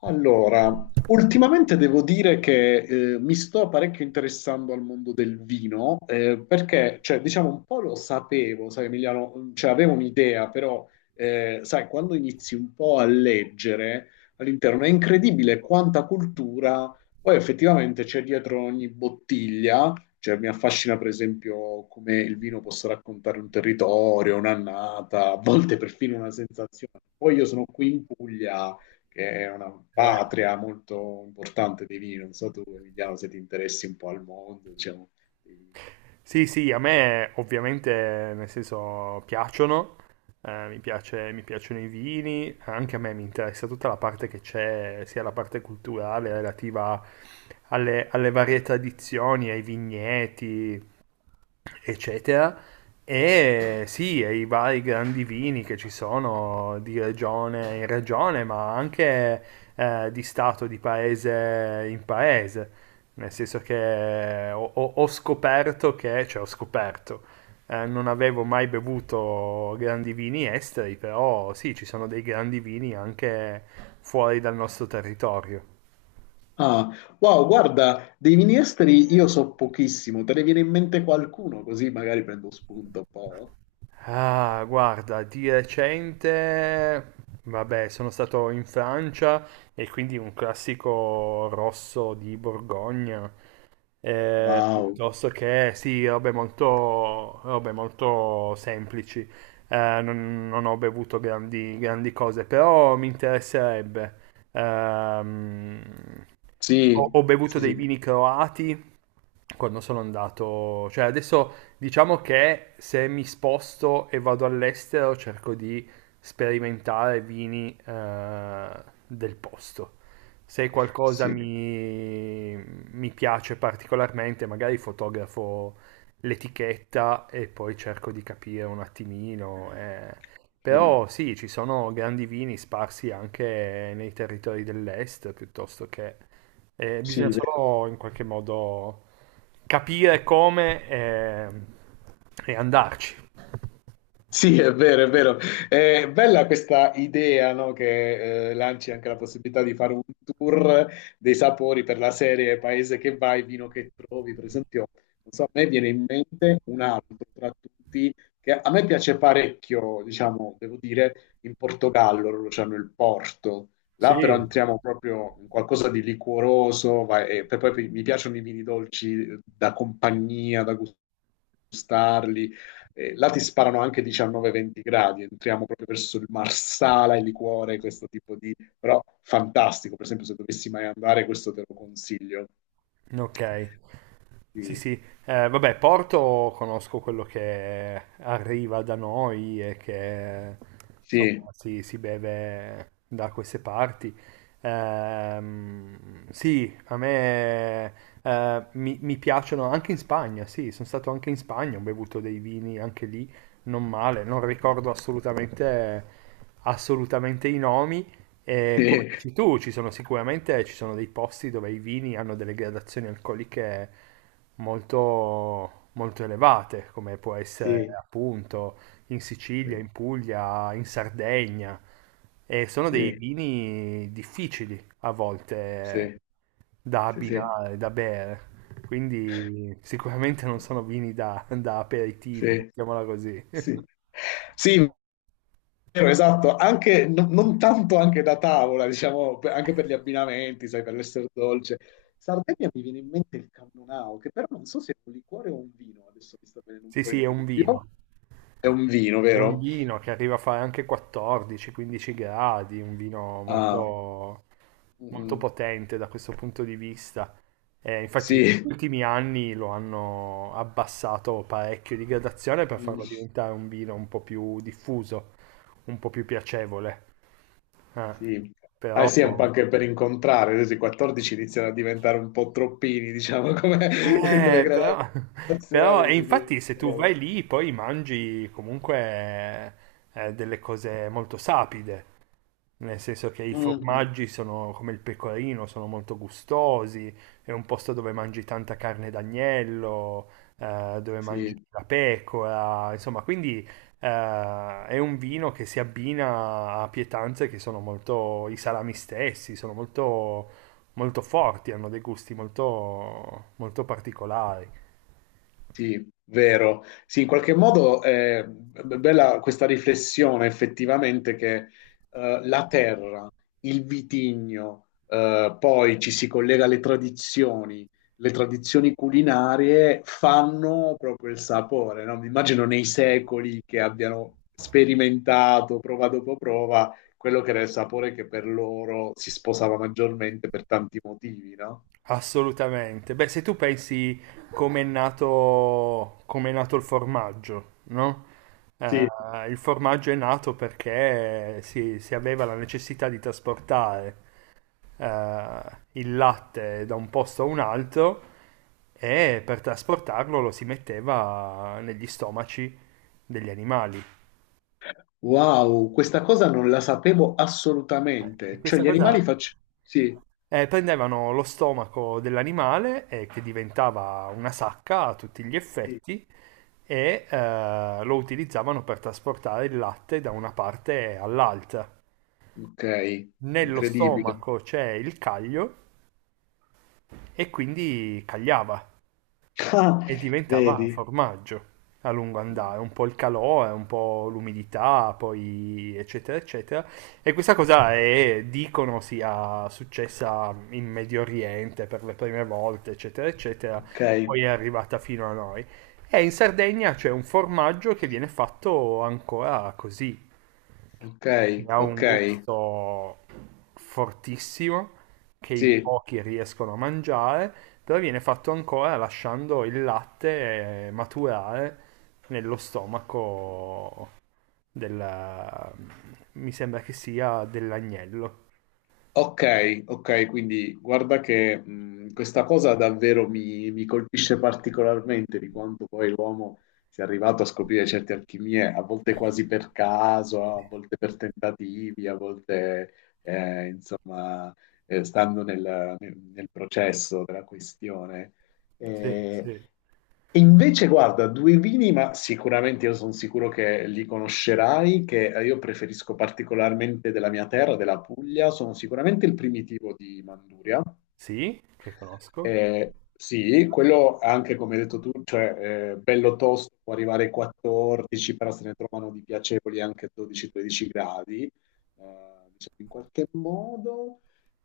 Allora, ultimamente devo dire che mi sto parecchio interessando al mondo del vino, perché, cioè, diciamo, un po' lo sapevo, sai, Emiliano, cioè, avevo un'idea, però, sai, quando inizi un po' a leggere all'interno è incredibile quanta cultura poi effettivamente c'è dietro ogni bottiglia. Cioè, mi affascina, per esempio, come il vino possa raccontare un territorio, un'annata, a volte perfino una sensazione. Poi io sono qui in Puglia che è una Eh, patria molto importante dei vini. Non so tu, Emiliano, se ti interessi un po' al mondo, diciamo. Vini. sì, sì, a me ovviamente nel senso piacciono, mi piacciono i vini, anche a me mi interessa tutta la parte che c'è, sia la parte culturale relativa alle varie tradizioni, ai vigneti, eccetera. E sì, e i vari grandi vini che ci sono di regione in regione, ma anche di stato, di paese in paese. Nel senso che ho scoperto che, cioè ho scoperto, non avevo mai bevuto grandi vini esteri, però sì, ci sono dei grandi vini anche fuori dal nostro territorio. Ah, wow, guarda, dei vini esteri io so pochissimo, te ne viene in mente qualcuno così magari prendo spunto un po'. Ah, guarda, di recente, vabbè, sono stato in Francia e quindi un classico rosso di Borgogna, Wow, piuttosto che, sì, robe molto semplici. Non ho bevuto grandi cose, però mi interesserebbe. Ehm, sì, ho bevuto sì, dei sì, vini croati quando sono andato, cioè adesso diciamo che se mi sposto e vado all'estero cerco di sperimentare vini del posto. Se sì, mi piace particolarmente, magari fotografo l'etichetta e poi cerco di capire un attimino. Sì, mm, Però sì, ci sono grandi vini sparsi anche nei territori dell'est, piuttosto che... bisogna sì, vero. solo in qualche modo capire come e andarci. Sì, è vero, è vero. È bella questa idea, no, che lanci anche la possibilità di fare un tour dei sapori per la serie Paese che vai, vino che trovi. Per esempio, non so, a me viene in mente un altro tra tutti che a me piace parecchio, diciamo, devo dire, in Portogallo, loro c'hanno il Porto. Là però Sì. entriamo proprio in qualcosa di liquoroso, e poi mi piacciono i vini dolci, da compagnia, da gustarli, là ti sparano anche 19-20 gradi, entriamo proprio verso il Marsala, il liquore, questo tipo di. Però fantastico, per esempio se dovessi mai andare questo te lo consiglio. Ok. Sì, Sì, sì. Vabbè, Porto conosco quello che arriva da noi e che insomma, sì, si beve da queste parti. Sì, a me mi piacciono anche in Spagna, sì, sono stato anche in Spagna, ho bevuto dei vini anche lì, non male, non ricordo assolutamente, assolutamente i nomi. E come sì, dici tu, ci sono dei posti dove i vini hanno delle gradazioni alcoliche molto elevate, come può essere sì, appunto in sì, Sicilia, in Puglia, in Sardegna, e sono dei sì, vini difficili a volte sì, da sì, sì, sì. abbinare, da bere, quindi sicuramente non sono vini da aperitivo, mettiamola così. Sì, Sì, vero, esatto, anche, non tanto anche da tavola, diciamo, anche per gli abbinamenti, sai, per l'essere dolce. Sardegna mi viene in mente il cannonau, che però non so se è un liquore o un vino, adesso mi sta venendo un Sì, po' sì, il è un dubbio. vino. È un vino, È un vero? vino che arriva a fare anche 14-15 gradi, un vino Ah, molto, molto mm, potente da questo punto di vista. Infatti, sì, negli ultimi anni lo hanno abbassato parecchio di gradazione per farlo mm, diventare un vino un po' più diffuso, un po' più piacevole. eh. sì. Ah, Però sì, è un po' anche per incontrare, adesso i 14 iniziano a diventare un po' troppini, diciamo, come, come Eh, però, gradazioni, e sì, sì. infatti se È tu vero. vai lì poi mangi comunque delle cose molto sapide, nel senso che i Mm, mm, formaggi sono come il pecorino, sono molto gustosi, è un posto dove mangi tanta carne d'agnello, dove mangi sì. la pecora, insomma, quindi è un vino che si abbina a pietanze che sono molto, i salami stessi, sono molto forti, hanno dei gusti molto, molto particolari. Sì, vero. Sì, in qualche modo è bella questa riflessione effettivamente che, la terra, il vitigno, poi ci si collega alle tradizioni, le tradizioni culinarie fanno proprio il sapore, no? Mi immagino nei secoli che abbiano sperimentato prova dopo prova quello che era il sapore che per loro si sposava maggiormente per tanti motivi, no? Assolutamente. Beh, se tu pensi come è nato il formaggio, no? Il formaggio è nato perché si aveva la necessità di trasportare il latte da un posto a un altro e per trasportarlo lo si metteva negli stomaci degli animali. Wow, questa cosa non la sapevo E assolutamente. Cioè, questa gli cosa animali faccio. Sì, prendevano lo stomaco dell'animale, che diventava una sacca a tutti gli sì. effetti, e lo utilizzavano per trasportare il latte da una parte all'altra. Ok, Nello incredibile. stomaco c'è il caglio e quindi cagliava. Ah, E diventava vedi? formaggio a lungo andare, un po' il calore, un po' l'umidità, poi eccetera eccetera. E questa cosa è, dicono sia successa in Medio Oriente per le prime volte, eccetera eccetera, Ok, poi è arrivata fino a noi. E in Sardegna c'è un formaggio che viene fatto ancora così, ok, ne ha ok, un gusto fortissimo che in sì. pochi riescono a mangiare, però viene fatto ancora lasciando il latte maturare nello stomaco del... mi sembra che sia dell'agnello. Ok, ok, quindi guarda che questa cosa davvero mi colpisce particolarmente di quanto poi l'uomo sia arrivato a scoprire certe alchimie, a volte quasi per caso, a volte per tentativi, a volte, insomma, stando nel, nel processo della questione. Sì, Eh, sì. e invece, guarda, due vini, ma sicuramente io sono sicuro che li conoscerai, che io preferisco particolarmente della mia terra, della Puglia, sono sicuramente il primitivo di Manduria. Sì, che conosco. Sì, quello anche come hai detto tu, cioè bello tosto, può arrivare ai 14, però se ne trovano di piacevoli anche 12-13 gradi. Diciamo, in qualche modo.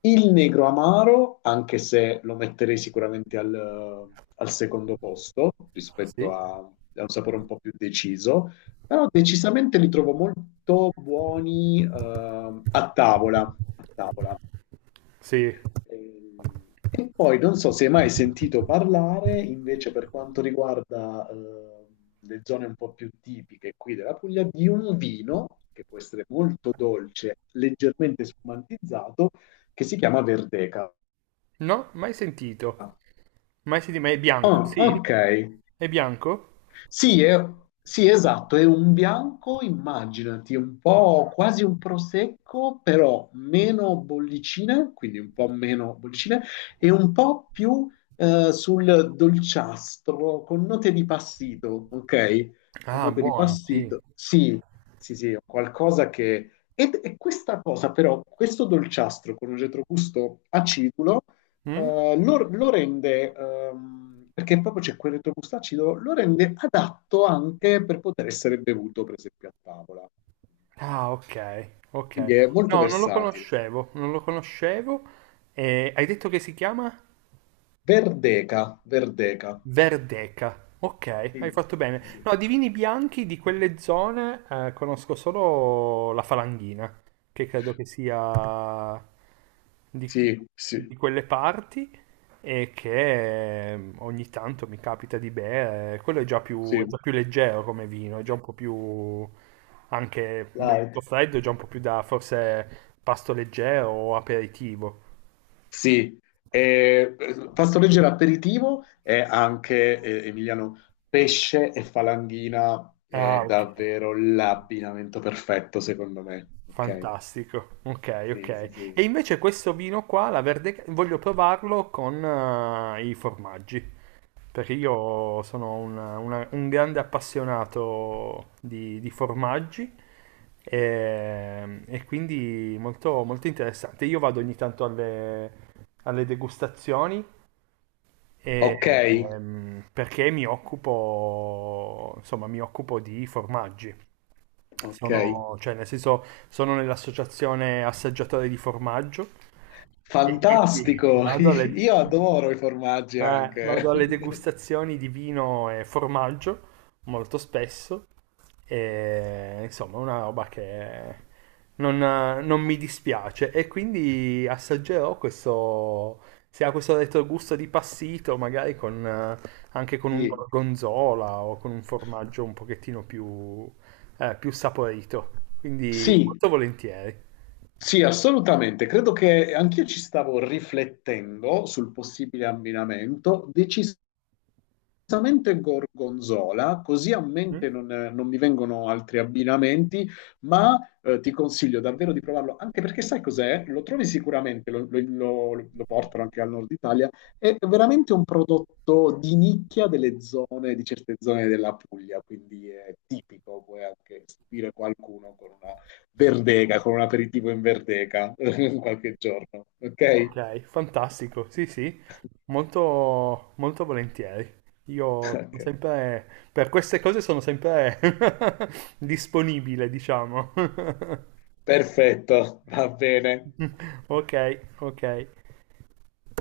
Il Negro Amaro, anche se lo metterei sicuramente al secondo posto rispetto Sì, a un sapore un po' più deciso, però decisamente li trovo molto buoni, a tavola. A tavola. sì. E poi non so se hai mai sentito parlare invece per quanto riguarda le zone un po' più tipiche qui della Puglia di un vino che può essere molto dolce, leggermente spumantizzato, che si chiama Verdeca. No, mai sentito. Mai sentito, ma è bianco, Ah, sì? ok. È bianco? Sì, sì, esatto, è un bianco, immaginati, un po' quasi un prosecco, però meno bollicine, quindi un po' meno bollicine, e un po' più sul dolciastro, con note di passito, ok? Con Ah, note di buono, sì. passito. Sì, sì, sì, è qualcosa che. E questa cosa però, questo dolciastro con un retrogusto acidulo, Mm? Lo rende, perché proprio c'è quel retrogusto acido, lo rende adatto anche per poter essere bevuto, per esempio, a tavola. Ah, ok, ok. Quindi è molto No, non lo versatile. conoscevo, non lo conoscevo. Hai detto che si chiama? Verdeca, Verdeca. Verdeca. Ok, hai Sì, fatto bene. sì, sì. No, di vini bianchi di quelle zone conosco solo la Falanghina, che credo che sia di, Sì, sì, di quelle parti e che ogni tanto mi capita di bere. Quello è già sì. più leggero come vino, è già un po' più anche bevuto Light. freddo, è già un po' più da forse pasto leggero o aperitivo. Sì, eh, pasto leggero aperitivo è anche Emiliano pesce e falanghina è Ah, ok. davvero l'abbinamento perfetto secondo me. Ok? Fantastico, ok, ok. Sì, sì, E sì. invece questo vino qua, la verde, voglio provarlo con i formaggi, perché io sono un grande appassionato di formaggi e quindi molto, molto interessante. Io vado ogni tanto alle degustazioni e, Ok, perché mi occupo, insomma, mi occupo di formaggi. ok. Sono, cioè, nel senso, sono nell'associazione assaggiatori di formaggio e quindi Fantastico, vado io adoro i formaggi anche. vado alle degustazioni di vino e formaggio molto spesso. E, insomma, una roba che non mi dispiace. E quindi assaggerò questo. Se ha questo retrogusto di passito, magari con, anche con un Sì, gorgonzola o con un formaggio un pochettino più, più saporito. Quindi sì, molto volentieri. sì, assolutamente. Credo che anch'io ci stavo riflettendo sul possibile abbinamento. Onestamente gorgonzola, così a Mm? mente non mi vengono altri abbinamenti, ma ti consiglio davvero di provarlo, anche perché sai cos'è? Lo trovi sicuramente, lo portano anche al nord Italia, è veramente un prodotto di nicchia delle zone, di certe zone della Puglia, quindi è tipico, puoi anche stupire qualcuno con una verdeca, con un aperitivo in verdeca qualche giorno, ok? Ok, fantastico, sì, sì, molto, molto volentieri. Io sono Ok, sempre, per queste cose sono sempre disponibile, diciamo. perfetto, va bene. Ok, ok.